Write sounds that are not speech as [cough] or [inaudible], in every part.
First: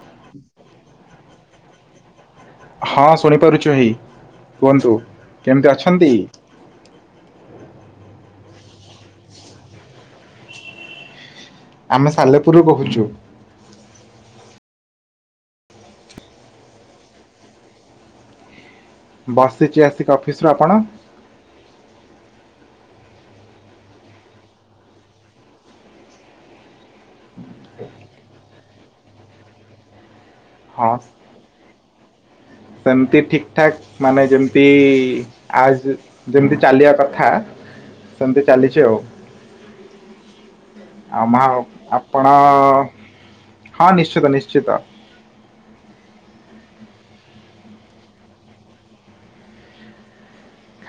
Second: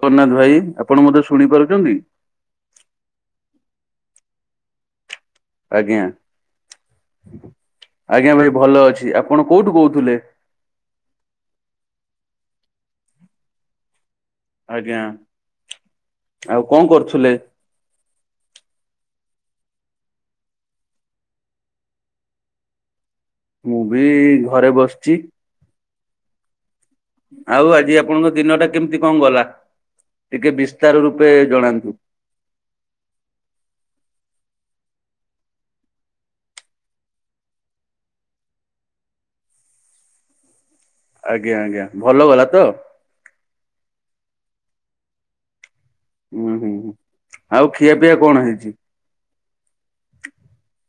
ଜଗନ୍ନାଥ ଭାଇ ଆପଣ ମତେ ଶୁଣିପାରୁଚନ୍ତି? ହଁ ଶୁଣିପାରୁଚି ଭାଇ କୁହନ୍ତୁ। କେମିତି ଆଜ୍ଞା ଅଛନ୍ତି? ଆଜ୍ଞା, ଭାଇ ଭଲ ଅଛି, ଆପଣ କୋଉଠୁ କହୁଥିଲେ? ଆମେ ସାଲେପୁରରୁ କହୁଛୁ। ଆଜ୍ଞା ଆଉ କଣ କରୁଥିଲେ? ବସିଛି ଆସିକି ଅଫିସରୁୁ, ଆପଣ? ମୁଁ ବି ଘରେ ବସିଛି। ଆଉ ଆଜି ଆପଣଙ୍କ ଦିନ ଟା କେମିତି କଣ ଗଲା, ଟିକେ ହଁ ବିସ୍ତାର ରୂପେ ଜଣାନ୍ତୁ? ସେମିତି ଠିକ ଠାକ୍, ମାନେ ଯେମିତି ଆ ଯେମତି ଚାଲିବା କଥା ସେମିତି ଚାଲିଛି ଆଉ। ଆଉ ମା ଆଜ୍ଞା ଆଜ୍ଞା ଭଲ ଆପଣ ଗଲା ତ? ହଁ ନିଶ୍ଚିତ ନିଶ୍ଚିତ। ଉୁଁ ହୁଁ ହୁଁ, ଆଉ ଖିଆପିଆ କଣ ହେଇଛି?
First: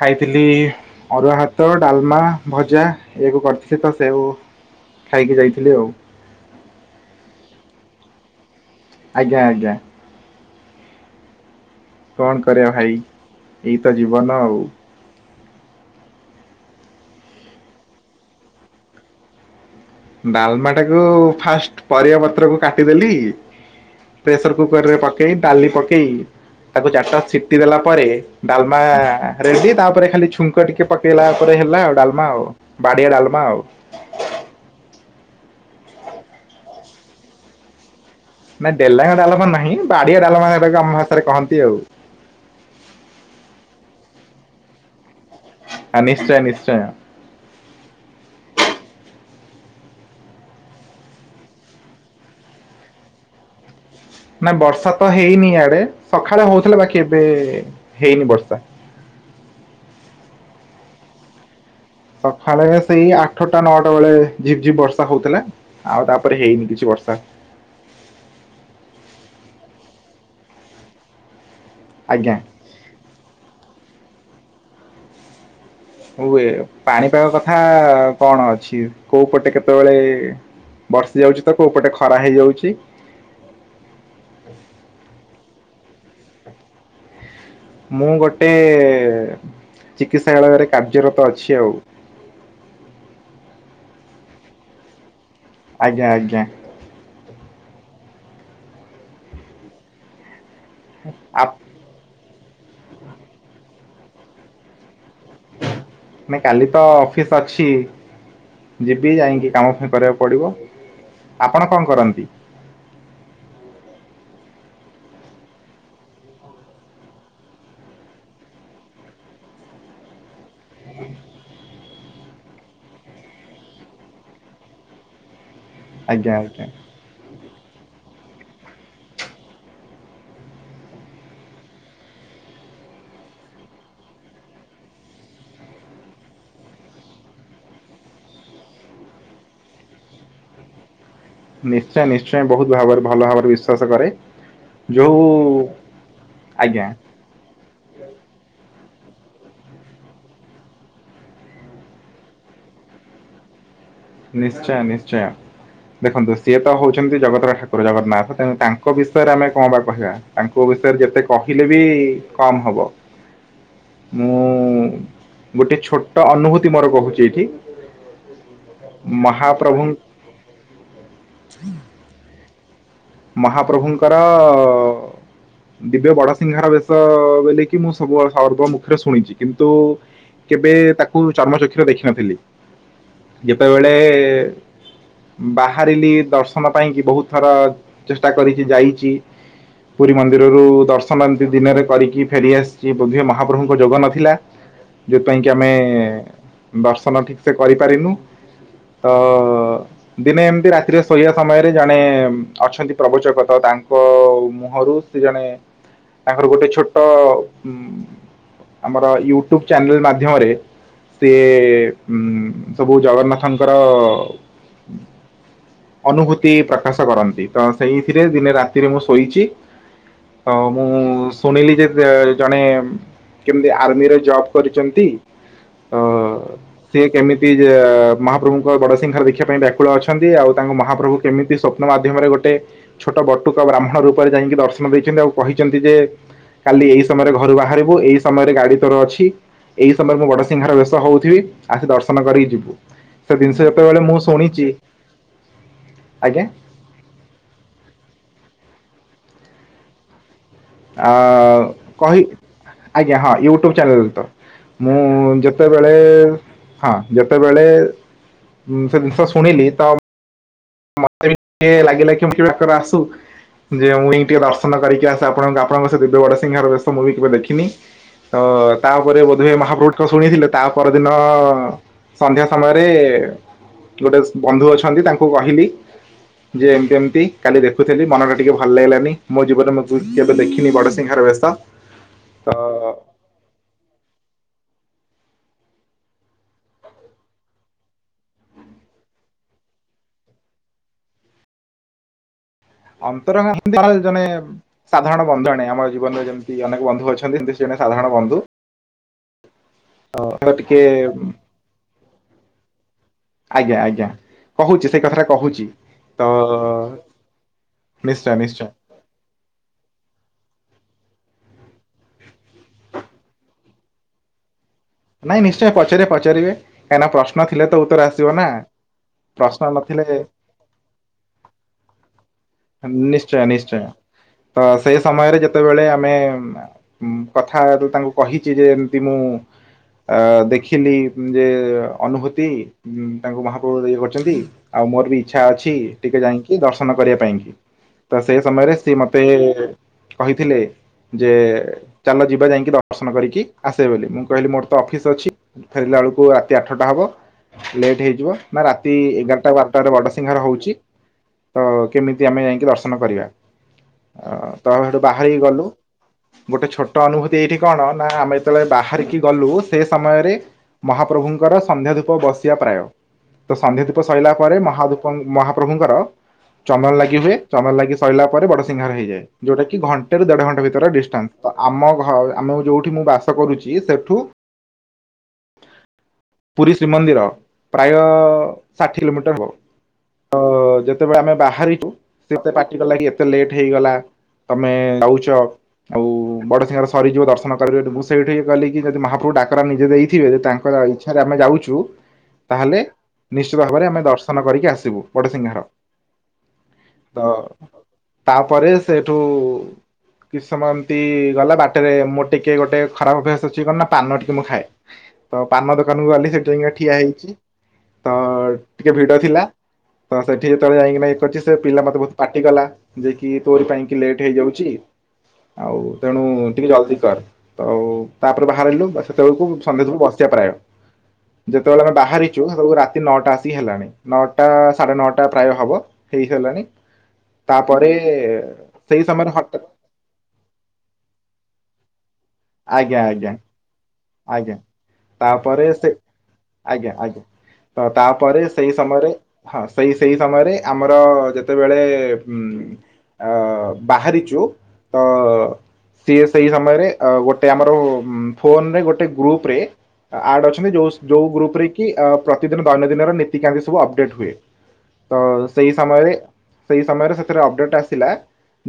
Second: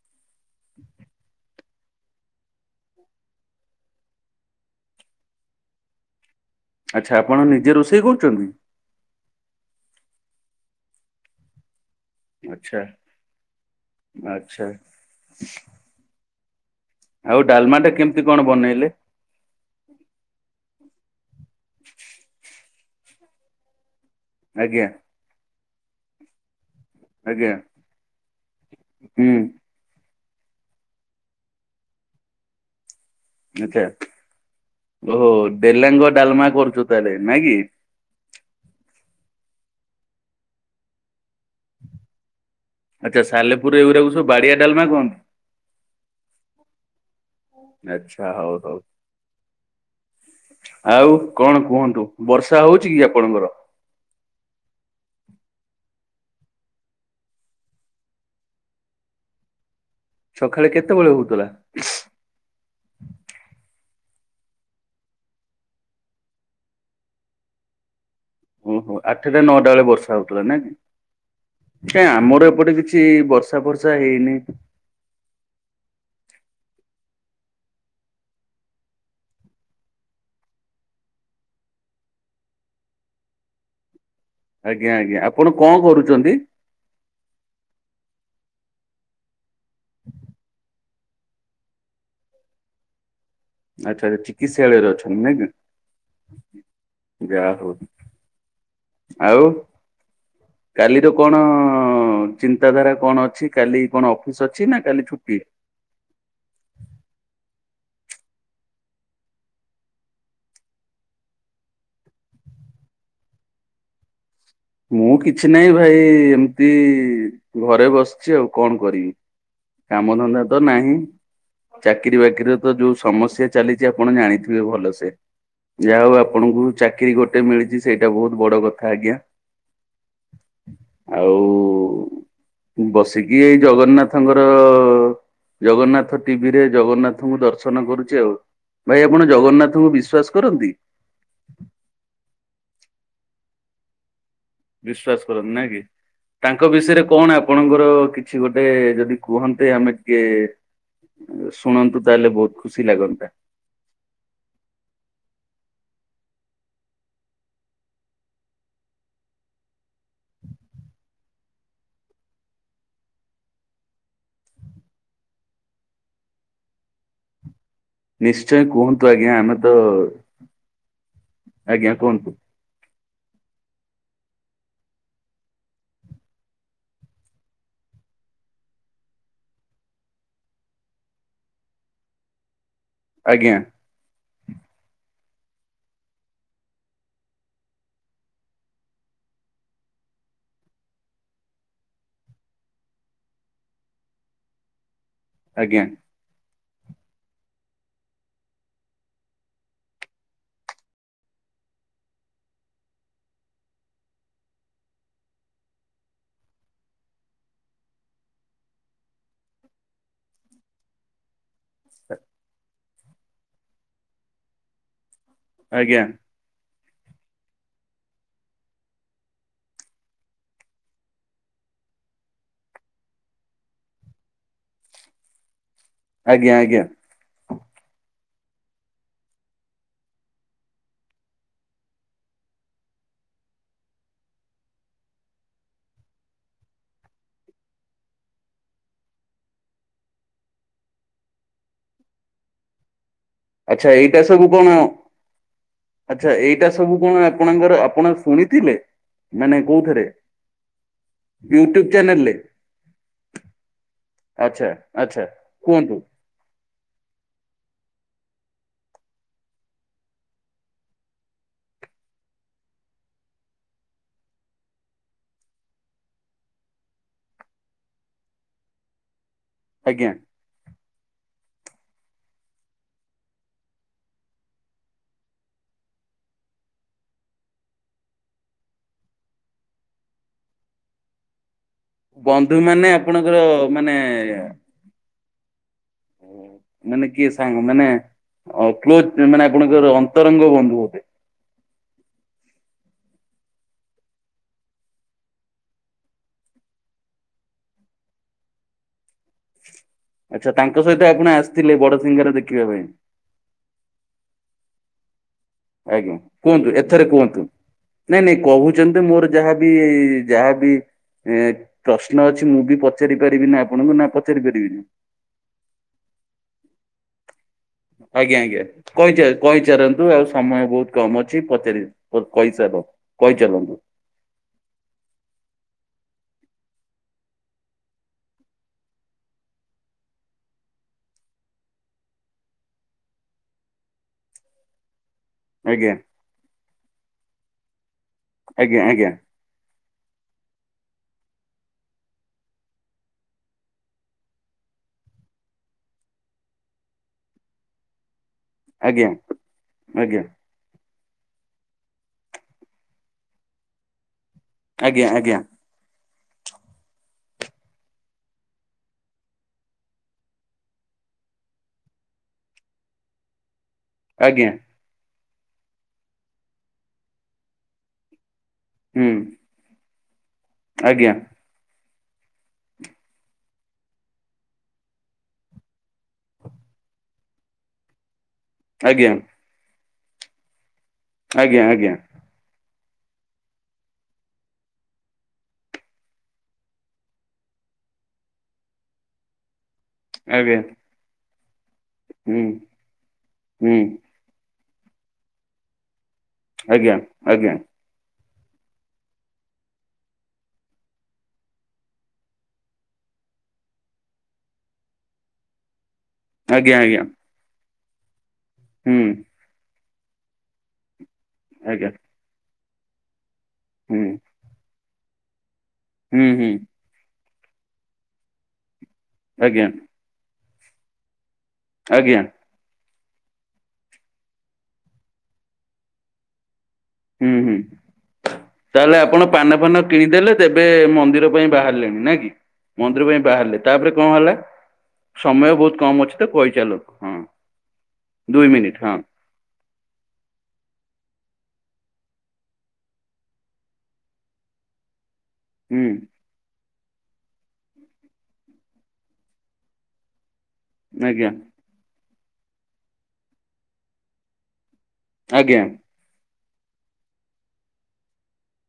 ଖାଇଥିଲି ଅରୁଆ ଭାତ ଡାଲମା ଭଜା ଏଆକୁ କରିଥିଲି ତ ସେଉ ଖାଇକି ଯାଇଥିଲି ଆଉ। ଆଚ୍ଛା, ଆପଣ ନିଜେ ରୋଷେଇ କରୁଛନ୍ତି? ଆଜ୍ଞା ଆଜ୍ଞା। କଣ କରିବା ଆଚ୍ଛା ଭାଇ ଏଇ ତ ଜୀବନ ଆଉ। ଆଚ୍ଛା [inaudible] ଆଉ ଡାଲମା ଟା କେମିତି କଣ ବନେଇଲେ? ଡାଲମା ଟାକୁ ଫାଷ୍ଟ ପରିବା ପତ୍ରକୁ କାଟିଦେଲି। ପ୍ରେସର କୁକର ଆଜ୍ଞା ରେ ପକେଇ ଡାଲି ପକେଇ ତାକୁ ଚାରିଟା ଆଜ୍ଞା ସିଟି ଦେଲା ପରେ ଡାଲମା ହୁଁ ରେଡି ତାପରେ ଖାଲି ଛୁଙ୍କ ଟିକେ ଟିକେ ପକେଇଲା ପରେ ହେଲା ଆଉ ଡାଲମା ଆଉ ବାଡିଆ ଡାଲ ଆଛା ଓହୋ ଡେଲାଙ୍ଗ ଡାଲମା କରୁଛୁ ତାହେଲେ ନାଇଁ କି। ନାଇଁ, ଡେଲାଙ୍ଗ ଡ଼ାଲମା ନାହିଁ, ବାଡିଆ ଡାଲମା ଏରା ଆମ ହାତ ରେ କହନ୍ତି ଆଉ। ଆଚ୍ଛା ସାଲେପୁର ଏଗୁରାକୁ ସବୁ ବାଡିଆ ଡାଲମା କହନ୍ତି। ଆ ନିଶ୍ଚୟ ନିଶ୍ଚୟ। ଆଚ୍ଛା ହଉ ହଉ। ଆଉ କଣ କୁହନ୍ତୁ, ବର୍ଷା ହଉଛି କି ଆପଣଙ୍କର? ନା ବର୍ଷା ତ ହେଇନି ୟାଡେ ସକାଳେ ହଉଥିଲା ବାକି ଏବେ ହେଇନି ବର୍ଷା। ସକାଳେ କେତବେଳେ ହଉଥିଲା? ସକାଳେ ସେଇ ଆଠଟା ନଅଟା ବେଳେ ଝିପ ଝିପ୍ ବର୍ଷା ହଉଥିଲା। ଆଉ ତାପରେ ହେଇନି କିଛି ବର୍ଷା। ଓହୋ ଆଠଟା ନଅଟା ବେଳେ ବର୍ଷା ହଉଥିଲା, ନା କି କାଇଁ ଆଜ୍ଞା ଆମର ଏପଟେ କିଛି କିଛି ବର୍ଷା ଫରସା ହେଇନି। ହୁଏ, ପାଣିପାଗ କଥା କଣ ଅଛି କୋଉ ପଟେ କେତେବେଳେ ବର୍ଷି ଯାଉଛି ତ କୋଉପଟେ ଖରା ହେଇଯାଉଛି। ଆଜ୍ଞା ଆଜ୍ଞା, ଆପଣ କଁ କରୁଛନ୍ତି? ମୁଁ ଗୋଟେ ଚିକିତ୍ସାଳୟରେ କାର୍ଯ୍ୟରତ ଅଛି ଆଉ। ଆଚ୍ଛା ଆଛା, ଚିକିତ୍ସାଳୟରେ ଅଛନ୍ତି ନାଇଁ କି। ଆଜ୍ଞା ଆଜ୍ଞା। ଯାହା ହଉ, ଆଉ କାଲି ର କଣ ଆ ହଁ ଚିନ୍ତାଧାରା କଣ ଅଛି କାଲି କଣ ଅଫିସ ଅଛି ନା କାଲି ଛୁଟି? ନାଇ କାଲି ତ ଅଫିସ ଅଛି। ଯିବି ଯାଇକି କାମ ଫେର କରିବାକୁ ପଡ଼ିବ, ଆପଣ କଁ କରନ୍ତି? ମୁଁ କିଛି ନାହିଁ ଭାଇ ଏମିତି ଘରେ ବସିଚି ଆଉ କଣ କରିବି। କାମଧନ୍ଦା ତ ନାହିଁ। ଚାକିରୀ ବାକିରି ର ତ ଯୋଉ ସମସ୍ୟା ଚାଲିଛି ଆପଣ ଜାଣିଥିବେ ଭଲସେ। ଯା ହଉ ଆଜ୍ଞା ଆପଣଙ୍କୁ ଆଜ୍ଞା ଚାକିରୀ ଗୋଟେ ମିଳିଛି ସେଇଟା ବହୁତ ବଡ କଥା ଆଜ୍ଞା। ଆଉ। ବସିକି ଏଇ ଜଗନ୍ନାଥଙ୍କର। ଜଗନ୍ନାଥ ଟିଭି ରେ ଜଗନ୍ନାଥଙ୍କୁ ଦର୍ଶନ କରୁଛି ଆଉ। ଭାଇ ଆପଣ ଜଗନ୍ନାଥଙ୍କୁ ବିଶ୍ୱାସ କରନ୍ତି। ନିଶ୍ଚୟ ନିଶ୍ଚୟ ବହୁତ ଭାବରେ ଭଲ ଭାବରେ ବିଶ୍ଵାସ କରେ। ବିଶ୍ବାାସ ଯୋଉ କରନ୍ତି ନା କି ତାଙ୍କ ଆଜ୍ଞା ବିଷୟରେ କଣ ଆପ ଆପଣଙ୍କର କିଛି ଗୋଟେ ଯଦି କୁହନ୍ତେ ଆମେ ଟିକେ ଶୁଣନ୍ତୁ ତାହେଲେ ବହୁତ ଖୁସି ଲାଗନ୍ତା। ନିଶ୍ଚୟ ନିଶ୍ଚୟ। ଦେଖନ୍ତୁ ସିଏ ତ ହଉଛନ୍ତି ଜଗତର ଠାକୁର ଜଗନ୍ନାଥ ତେଣୁ ତାଙ୍କ ବିଷୟରେ ଆମେ କଁ ବା କହିବା। ତାଙ୍କ ବିଷୟରେ ଯେତେ କହିଲେ ବି କମ୍ ହବ। ମୁଁ ଗୋଟେ ଛୋଟ ଅନୁଭୂତି ମୋର କହୁଛି ଏଇଠି। ନିଶ୍ଚୟ କୁହନ୍ତୁ ଆଜ୍ଞା ଆମେ ତ ମହାପ୍ରଭୁ ଆଜ୍ଞା କୁହନ୍ତୁ। ମହାପ୍ରଭୁଙ୍କର। ଦିବ୍ୟ ବଡସିିଂହାର ବେଶ ବେଲିକି ମୁଁ ସବୁବେ ସର୍ବମୁଖରେ ଶୁଣିଛି କିନ୍ତୁ। କେବେ ତାକୁ ଚର୍ମ ଚକ୍ଷର ଦେଖିନଥିଲି। ଆଜ୍ଞା ଯେତେବେଳେ ବାହାରିଲି ଦର୍ଶନ ପାଇଁ କି ବହୁତ ଥର। ଚେଷ୍ଟା କରିଚି ଯାଇଛି। ପୁରୀ ମନ୍ଦିରରୁ ଦର୍ଶନ ଏମିତି ଦିନରେ କରିକି ଫେରିଆସିଛି ବୋଧେ ମହାପ୍ରଭୁଙ୍କ ଯୋଗ ନଥିଲା। ଯୋଉଥି ପାଇଁ କି ଆମେ ଆଜ୍ଞା ଦର୍ଶନ ଠିକ ସେ କରିପାରିନୁ। ଓ ହୋ ଦିନେ ଏମିତି ରାତିରେ ଶୋଇବା ସମୟରେ ଜଣେ। ଅଛନ୍ତି ପ୍ରବଚକତ ତାଙ୍କ ମୁହଁରୁ ସେ ଜଣେ। ତାଙ୍କର ଗୋଟେ ଛୋଟ ଉଁ। ଆମର ୟୁଟ୍ୟୁବ ଚ୍ୟାନେଲ ମାଧ୍ୟମରେ ସିଏ। ସିଏ ଉଁ ସବୁ ଜଗନ୍ନାଥଙ୍କର ଆଜ୍ଞା। ଅନୁଭୂ ତି ପ୍ରକାଶ କରନ୍ତି ତ ସେଇଥିରେ ଦିନେ ରାତିରେ ମୁଁ ଶୋଇଚି। ତ ମୁଁ ଶୁଣିଲି ଯେ ଜଣେ କେମତି ଆର୍ମିରେ ଜବ କରିଛନ୍ତି ତ ଆଜ୍ଞା ଆଜ୍ଞା ସିଏ କେମିତି। ସିଏ ମହାପ୍ରଭୁଙ୍କ ବଡ଼ସିଂଙ୍ଘାର ଦେଖିବା ପାଇଁ ବ୍ୟାକୁଳ ଅଛନ୍ତି ଆଉ ତାଙ୍କୁ ମହାପ୍ରଭୁ କେମିତି ସ୍ୱପ୍ନ ମାଧ୍ୟମରେ ଗୋଟେ ଗୋଟେ ଛୋଟ ବଟୁକା ବ୍ରାହ୍ମଣ ରୂପରେ ଯାଇଁକି ଦର୍ଶନ ଦେଇଛନ୍ତି ଆଉ କହିଛନ୍ତି ଯେ। କାଲି ଏଇ ସମୟରେ ଘରୁ ବାହାରିବୁ ଏଇ ସମୟରେ ଗାଡି ତୋର ଅଛି। ଏଇ ସମୟରେ ମୁଁ ବଡସିଂଘାର ବେଶ ହଉଥିବି ଆସି ଦର୍ଶନ କରିକି ଯିବୁ। ସେ ଜିନିଷ ଆଛା ଯେତେବେଳେ ମୁଁ ଏଇଟା ସବୁ ଶୁଣିଛି କଣ ଆଛା ଆଜ୍ଞା ଏଇଟା। ସବୁ କଣ ଆପଣଙ୍କର ଆପଣ ଶୁଣିଥିଲେ ମାନେ କୋଉଥେରେ ‌ ଆ କହି। ଆଜ୍ଞା ହଁ ୟୁଟ୍ୟୁବ ଚ୍ୟାନେଲ ରେ ତ, ଆଚ୍ଛା ମୁଁ ଆଚ୍ଛା ଯେତେବେଳେ। କୁହନ୍ତୁ ହଁ ଯେତେବେଳେ ସେ ଜିନିଷ ଶୁଣିଲି ତ। ମତେ ଟିକେ ଲାଗିଲା କି ମୁଁ କେବେ ଡାକରା ଆସୁ ଯେ ମୁଁଇଁ ଟିକେ ଦର୍ଶନ କରିକି ଆସେ ଆପଣ ଆପଣଙ୍କ ସେ ଦିବ୍ୟ ବଡ଼ସିିଂଘାର ବେଶ ମୁ ବି କେବେ ଦେଖିନି। ତ ତାପରେ ବୋଧେ ମହାପ୍ରଭୁ ଡାକ ଆଜ୍ଞା। ଶୁଣିଥିଲେ। ତା ପରଦିନ ସନ୍ଧ୍ୟା ସମୟରେ ଗୋଟେ ବନ୍ଧୁ ଅଛନ୍ତି ତାଙ୍କୁ କହି ହିଲି। ଯେ ଏମିତି ଏମିତି କାଲି ଦେଖୁଥିଲି ମନ ଟା ଟିକେ ଭଲ ଲାଗିଲାନି ମୋ ଜୀବନରେ ମୁଁ କେବେ ଦେଖିନି ବଡସିଂଘାର ବେଶ। ବନ୍ଧୁ ତ ମାନେ ଆପଣଙ୍କର-ଅ-ଅ-ଅ ମାନେ-ଏ-ଏ-ଏ-ଏ ହୁଁ। ମାନେ କିଏ ସାଙ୍ଗ ମାନେ ଅ କ୍ଲୋଜ ମାନେ ଆପଣଙ୍କର ଅନ୍ତରଙ୍ଗ ବନ୍ଧୁ ଅଟେ। ଅନ୍ତରଙ୍ଗ [unintelligible] ଜଣେ ସାଧାରଣ ବନ୍ଧୁ ଜଣେ ଆମ ଜୀବନରେ ଯେମିତି ଅନେକ ବନ୍ଧୁ ଅଛନ୍ତି ସେମିତି ସେ ଜଣେ ସାଧାରଣ ବନ୍ଧୁ। ତ ଆଚ୍ଛା ଟିକେ ତାଙ୍କ ସହିତ ଆପଣ ଆସିଥିଲେ ବଡ ସିଘାଁର ଦେଖିବା ପାଇଁ? ଆଜ୍ଞା, ଆଜ୍ଞା କହୁଚି ସେଇ କଥାଟା କହୁଚି। ଆଜ୍ଞା କୁହନ୍ତୁ ଏଥରେ କୁହନ୍ତୁ ନାଇଁ ନିଶ୍ଚୟ ନାଇଁ ନିଶ୍ଚୟ କହୁଚନ୍ତି ମୋର ଯାହାବି-ଇ-ଇ-ଇ ଯାହାବି ଏ-ଏ-ଏ ପ୍ରଶ୍ନ ଅଛି ମୁଁ ବି ପଚାରି ପାରିବି ନା ଆପଣଙ୍କୁ ନା ପଚାରି ପାରିବିନି? ନାଇଁ ନିଶ୍ଚୟ ପଚାରିବେ ପଚାରିବେ କାଇନା ପ୍ରଶ୍ନ ନ ଥିଲେ ଉ ତର ଆସିବ ନା। କହି ଚା କହି ପ୍ରଶ୍ନ ନଥିଲେ ଚାରନ୍ତୁ ଆଉ ସମୟ ବହୁତ କମ ଅଛି ପଚାରି କ କହିସାରନ୍ତୁ ନିଶ୍ଚୟ, ନିଶ୍ଚୟ ତ ସେ ସମୟରେ ଯେତେବେଳେ ଆମେ-ଏ-ଏ ଉମ୍ କଥାରୁ ତାଙ୍କୁ କହିଛି ଯେ ଏମିତି ମୁଁ-ଉ-ଉ ଅ-ଅ ଦେଖିଲି ଯେ-ଏ-ଏ ଅନୁଭୂତି ଉମ ତାଙ୍କୁ ମହାପ୍ରଭୁ ଇଏ କରିଚନ୍ତି। ଆଉ ମୋର ବି ଇଚ୍ଛା ଅଛି ଆଜ୍ଞା ଟିକେ ଯାଇଁକି ଦର୍ଶନ କରିବା ପାଇଁ। ତ ସେ ସମୟରେ ଆଜ୍ଞା ସିଏ ଆଜ୍ଞା ମତେ-ଏ-ଏ-ଏ କହିଥିଲେ ଯେ-ଏ-ଏ ଚାଲ ଯିବା ଯାଇଁକି ଦର୍ଶନ କରିକି ଆସିବେ ବୋଲି ମୁଁ କହିଲି ମୋର ତ ଅଫିସ୍ ଅଛି ଫେରିଲା ବେଳକୁ ରାତି ଆଠଟା ହବ ଲେଟ୍ ହେଇଯିବ ନା ରାତି-ଇ-ଇ ଏଗାରଟା ବାରଟାରେ ଆଜ୍ଞା ବଡସିିଂହାର ହଉଚି। ତ-ଅ-ଅ କେମିତି ଆମେ ଯାଇକି ଦର୍ଶନ କରିବା ଅ ତ ହେଠୁ ଆଜ୍ଞା ଆଜ୍ଞା ବାହାରିକି ଗଲୁ। ଗୋଟେ ଛୋଟ ଅନୁଭୂତି ଏଇଠି କଣ ନା ଆମେ ଯେତେବେଳେ ବାହାରିକି ଗଲୁ ସେ ସମୟରେ ମହାପ୍ରଭୁଙ୍କର ସନ୍ଧ୍ୟା ଧୂପ ବସିବା ପ୍ରାୟ ତ ସନ୍ଧ୍ୟା ଧୁପ୍ ଅ ଆଜ୍ଞା ସଇଲା ପରେ ଆଜ୍ଞା ମହାଦୁପ ମହାପ୍ରଭୁଙ୍କର ଚନ୍ଦନ ଲାଗି ହୁଏ ଚନ୍ଦନ ଲାଗି ସରିଲା ପରେ ବଡ ସି ହାର ହୁଁ ହେଇଯାଏ ଯୋଉଟା କି ଘଣ୍ଟେରୁ ଦେଢଘଣ୍ଟା ଭିତରେ ଆଜ୍ଞା ଡିଷ୍ଟାନ୍ସ। ତ ଆମ ଘ ଆମ ଯୋଉଠି ମୁଁ ବାସ କରୁଛି ସେଠୁ ପୁରୀ ଶ୍ରୀମନ୍ଦିର ପ୍ରାୟ-ଅ-ଅ-ଅ ଷାଠିଏ ଆଜ୍ଞା କିଲୋମିଟର ହେବ। ତ-ଅ-ଅ-ଅ ଯେତେବେଳେ ଆମେ ଆଜ୍ଞା ବାହାରିଛୁ ଆଜ୍ଞା ସେତେ ପାଟି କଲା କି ଏତେ ଲେଟ୍ ହେଇଗଲା ତମେ-ଏ-ଏ ଯାଉଛ ଆଉ-ଉ-ଉ ବଡ ସିଙ୍ଗାର ସରିଯିବ ଦର୍ଶନ କରିବ ମୁଁ ସେଇଠି କହିଲିି କି ଯଦି ମହା କୁ ଡାକରା ନିଜେ ଦେଇଥିବେ ଆଜ୍ଞା ତାଙ୍କର ଇଚ୍ଛାରେ ଆମେ ଯାଉଛୁ ହୁଁ ତାହେଲେ ନିଶ୍ଚିତ ହୁଁ ଭାବରେ ଆମେ ଦର୍ଶନ କରିକି ଆସିବୁ ବଡସିଂହାର। ଆଜ୍ଞା ତ ତାପରେ ସେଠୁ-ଉ-ଉ-ଉ କିଛି ସମୟ ଏମିତି-ଇ-ଇ ଗଲା ବାଟରେ ମୋର ଟିକେ ଗୋଟେ ଖରାପ ଅଭ୍ୟାସ ଅଛି କଣ ନା ପାନ ଟିକେ ମୁଁ ଖାଏ, ତ ପାନ ଦୋକାନକୁ ଗଲି ସେଠି ଯାଇ ଆଜ୍ଞା ଆଜ୍ଞା ଆଜ୍ଞା ଠିଆ ହୁଁ ହେଇଛି ତ-ଅ-ଅ-ଅ ଟିକେ ଭିଡ ଥିଲା ତ ସେଠି ଯେତେବେଳେ ଯାଇକିନା ଇଏ କରିଛି ସେ ପିଲା ଆଜ୍ଞା ମତେ ବହୁତ ପାଟିକଲା ଯାଇକି ତୋରି ପାଇଁ କି ଲେଟ୍ ହେଇଯାଉଛି ଆଉ ହୁଁ ତେଣୁ ହୁଁ ହୁଁ ଟିକେ ଜଲଦି କର। ଆଉ ତାପରେ ବାହାରିଲୁ ସେତେବେଳକୁ ସନ୍ଧ୍ୟା ସବୁ ବସିବା ପ୍ରାୟ ଯେତେବେଳେ ଆମେ ଆଜ୍ଞା ଆଜ୍ଞା ବାହାରିଛୁ ସେବେଳକୁ ରା ତି ନଅଟା ଆସିିକି ହେଲାଣି ନଅଟା ସାଢେ ନଅଟା ପ୍ରାୟ ହବ ହେଇସାଲାଣି। ହୁଁ ହୁଁ ତାପରେ-ଏ-ଏ-ଏ ତାହେଲେ ସେଇ ଆପଣ ସମୟରେ ପାନ ହଠାତ୍ ଫାନ କିଣିଦେଲେ ତେବେ ମନ୍ଦିର ପାଇଁ ବାହାରିଲେଣି ନାଇ କି ଆଜ୍ଞା ମନ୍ଦିର ପାଇଁ ଆଜ୍ଞା ବାହାରିଲେ। ତାପରେ କଣ ହେଲା? ଆଜ୍ଞା ସମୟ ତାପରେ ବହୁତ ସେ କମ ଅଛି ତ ଆଜ୍ଞା କହିଚାଲନ୍ତୁ ହଁ ଆଜ୍ଞା ତ ତାପରେ ଦୁଇ ସେଇ ମିନିଟ ହଁ। ସମୟରେ ହଁ ସେଇ ସେଇ ସମୟରେ ଆମର-ଅ-ଅ ଯେତେବେଳେ-ଏ-ଏ ଉମ୍ ଅ ବାହାରିଛୁ ତ ହୁଁ। ସିଏ ସେଇ ସମୟରେ ଅ ଗୋଟେ ଆମର ଫୋନରେ ଗୋଟେ ଗ୍ରୁପ ରେ ଆ ଆଡ ଅଛନ୍ତି ଯୋଉ ଯୋଉ ଆଜ୍ଞା ଗ୍ରୁପ ରେ କି ଅ ପ୍ରତିଦିନ ଦୈନନ୍ଦିନର ନୀତିକାର୍ଯ୍ୟ ସବୁ ଅପଡେଟ୍ ହୁଏ। ତ ଆଜ୍ଞା ସେଇ ସମୟରେ ସେଇ ସମୟରେ ସେଥିରେ ଅପଡେଟ ଆସିଲା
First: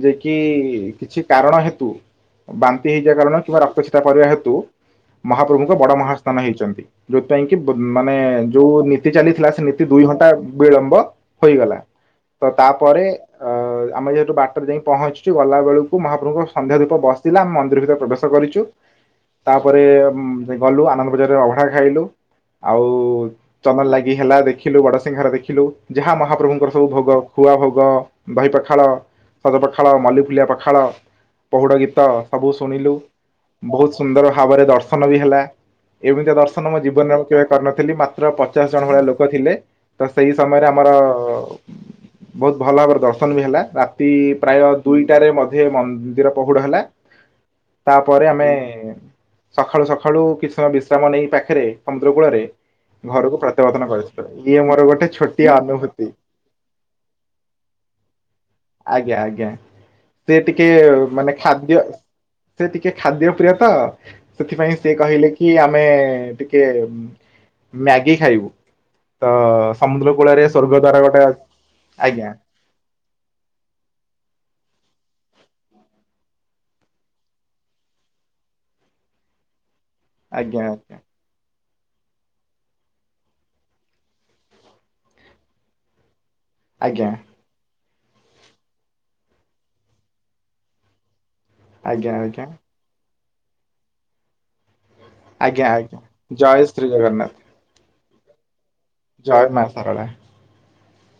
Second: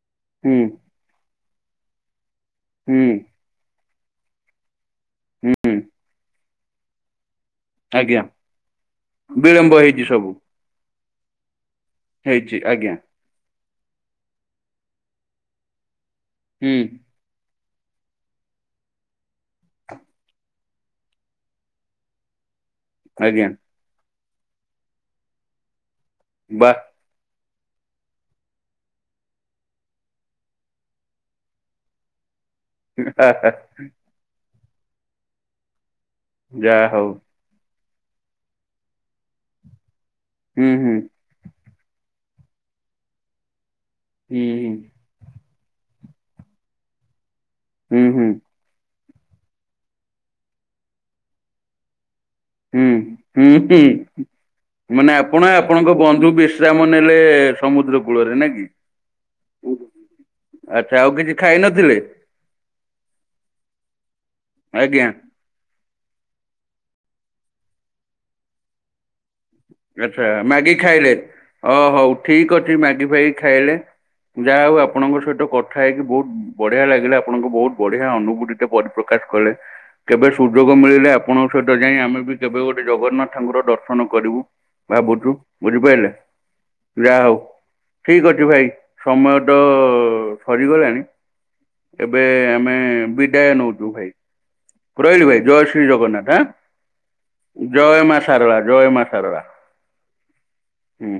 ଯେ କି ହୁଁ କିଛି କାରଣ ହେତୁ ବାନ୍ତି ହୁଁ ହେଇଯିବା କାରଣ କିମ୍ବା ରକ୍ତ ଛିଟା ପଡିବା ହେତୁ ମହାପ୍ରଭୁଙ୍କ ହୁଁ ବଡ ମହା ସ୍ଥାନ ହେଇଚନ୍ତି। ଯୋଉଥିପାଇଁ କି ମାନେ ଆଜ୍ଞା ଯୋଉ ନୀତି ଚାଲିଥିଲା ସେ ବିଳମ୍ବ ନୀତି ଦୁଇ ହେଇଛି ଘଣ୍ଟା ସବୁ ବିଳମ୍ବ ହୋଇଗଲା ତ ହେଇଛି ଆଜ୍ଞା ତାପରେ ଅ ଆମେ ଯେହେତୁ ବାଟରେ ଯାଇକ ପହଞ୍ଚିଚୁ ଗଲାବେେଳକୁ ମହାପ୍ରଭୁଙ୍କ ସନ୍ଧ୍ୟା ହୁଁ ଦୀପ ବ ଶିଲା ମନ୍ଦିର ଭିତରେ ପ୍ରବେଶ କରିଚୁ। ପରେ ମ ଗଲୁ ଆନନ୍ଦ ବଜାରରେ ଅଭଢା ଖାଇଲୁ ଆଉ ଆଜ୍ଞା ଚନ୍ଦନ ଲାଗି କି ହେଲା ଦେଖିଲୁ ବଡସିଂହରେ ଦେଖିଲୁ ଯାହା ମହାପ୍ରଭୁଙ୍କର ବା ସବୁ ଭୋଗ ଖୁଆ ଭୋଗ ଦହି ପଖାଳ ସଜପଖାଳ ମଲ୍ଲିଫୁଲିଆ ପଖାଳ ପହୁଡ଼ ଗୀତ। ସବୁ ଶୁଣିଲୁ ବହୁତ ସୁନ୍ଦର ଭାବରେ ଦର୍ଶନ ବି ହେଲା। ଏମିତି ଦର୍ଶନ ମୋ ଯାହା ହଉ ଜୀବନରେ ମୁଁ କେବେ କରିନଥିଲି ମାତ୍ର ପଚାଶ ଜଣ ଭଳିଆ ଲୋକ ଥିଲେ। ତ ସେଇ ସମୟରେ ହୁଁ ଆମର ହୁଁ ବହୁତ ଭଲ ଭାବରେ ଦର୍ଶନ ବି ହେଲା। ରା ତି ହୁଁ ପ୍ରାୟ ଦୁଇଟାରେ ମଧ୍ୟ ମନ୍ଦିର ପହୁଡ ହେଲା। ହୁଁ ତାପରେ ହୁଁ ଆମେ ସଖାଳୁ ସଖାଳୁ କିଛି ସମୟ ବିଶ୍ରାମ ନେଇ ପାଖରେ ସମୁଦ୍ରକୂଳରେ ହୁଁ ହୁଁ ହୁଁ ମୋର ଗୋଟେ ମାନେ ଛୋଟିଆ ଆପଣ ଆପଣଙ୍କ ଅନୁଭୂତି। ବନ୍ଧୁ ବିଶ୍ରାମ ନେଲେ ସମୁଦ୍ରକୁ କୂଳରେ ନା କି। ଆଜ୍ଞା ଆଜ୍ଞା ସେ ଟିକେ ଆଚ୍ଛା ଆଉ ମାନେ କିଛି ଖାଇ ଖାଦ୍ୟ ନଥିଲେ ସେ ଟିକେ ଖାଦ୍ୟ ପ୍ରିୟ ତ ସେଥିପାଇଁ ସେ ଆଜ୍ଞା କହିଲେ। କି ଆମେ ଟିକିଏ ମ୍ୟାଗି ଖାଇବୁ ତ ସମୁଦ୍ର ଆଛା କୂଳରେ ମଗି ସ୍ୱର୍ଗ ଦ୍ୱାର ଖାଇଲେ ଗୋଟେ ହ ହଉ ଆଜ୍ଞା ଠିକ ଅଛି ମ୳୲ଗି ଭାଇ ଖାଇଲେ? ଯାହା ହଉ ଆପଣଙ୍କ ସହିତ କଥା ହେଇକି ବହୁତ ବଢିଆ ଲାଗିଲା ଆପଣଙ୍କ ବହୁତ ବଢିଆ ଅନୁଭୂତି ପରିପ୍ରକାଶ କଲେ। କେବେ ଆଜ୍ଞା ସୁଯୋଗ ଆଜ୍ଞା ମିଳିଲେ ଆପଣଙ୍କ ସହିତ ଯାଇଁ ଆମେ ବି କେବେ ଗୋଟେ ଜଗନ୍ନାଥ ଙ୍କର ଦର୍ଶନ କରିବୁ। ବା ବୁଝୁ ବୁଝିପାଇଲେ ସେ ଆଜ୍ଞା ଯାହା ହଉ ଠିକ ଅଛି ଭାଇ ସମୟଟ ସରିଗଲାଣି। ଆଜ୍ଞା ଏବେ ଆଜ୍ଞା ଆମେ ବିଦାୟ ନଉଚୁ ଭାଇ। ରହିଲି ଭାଇ ଜୟ ଆଜ୍ଞା ଶ୍ରୀ ଆଜ୍ଞା ଜଗନ୍ନାଥ ଜୟ ଶ୍ରୀ ଜଗନ୍ନାଥ ଆଁ ଜୟ ମା ସାରଳା ଜୟ ମା ଶାରଳା ଜୟ ମା ସାରଳା। ହୁଁ।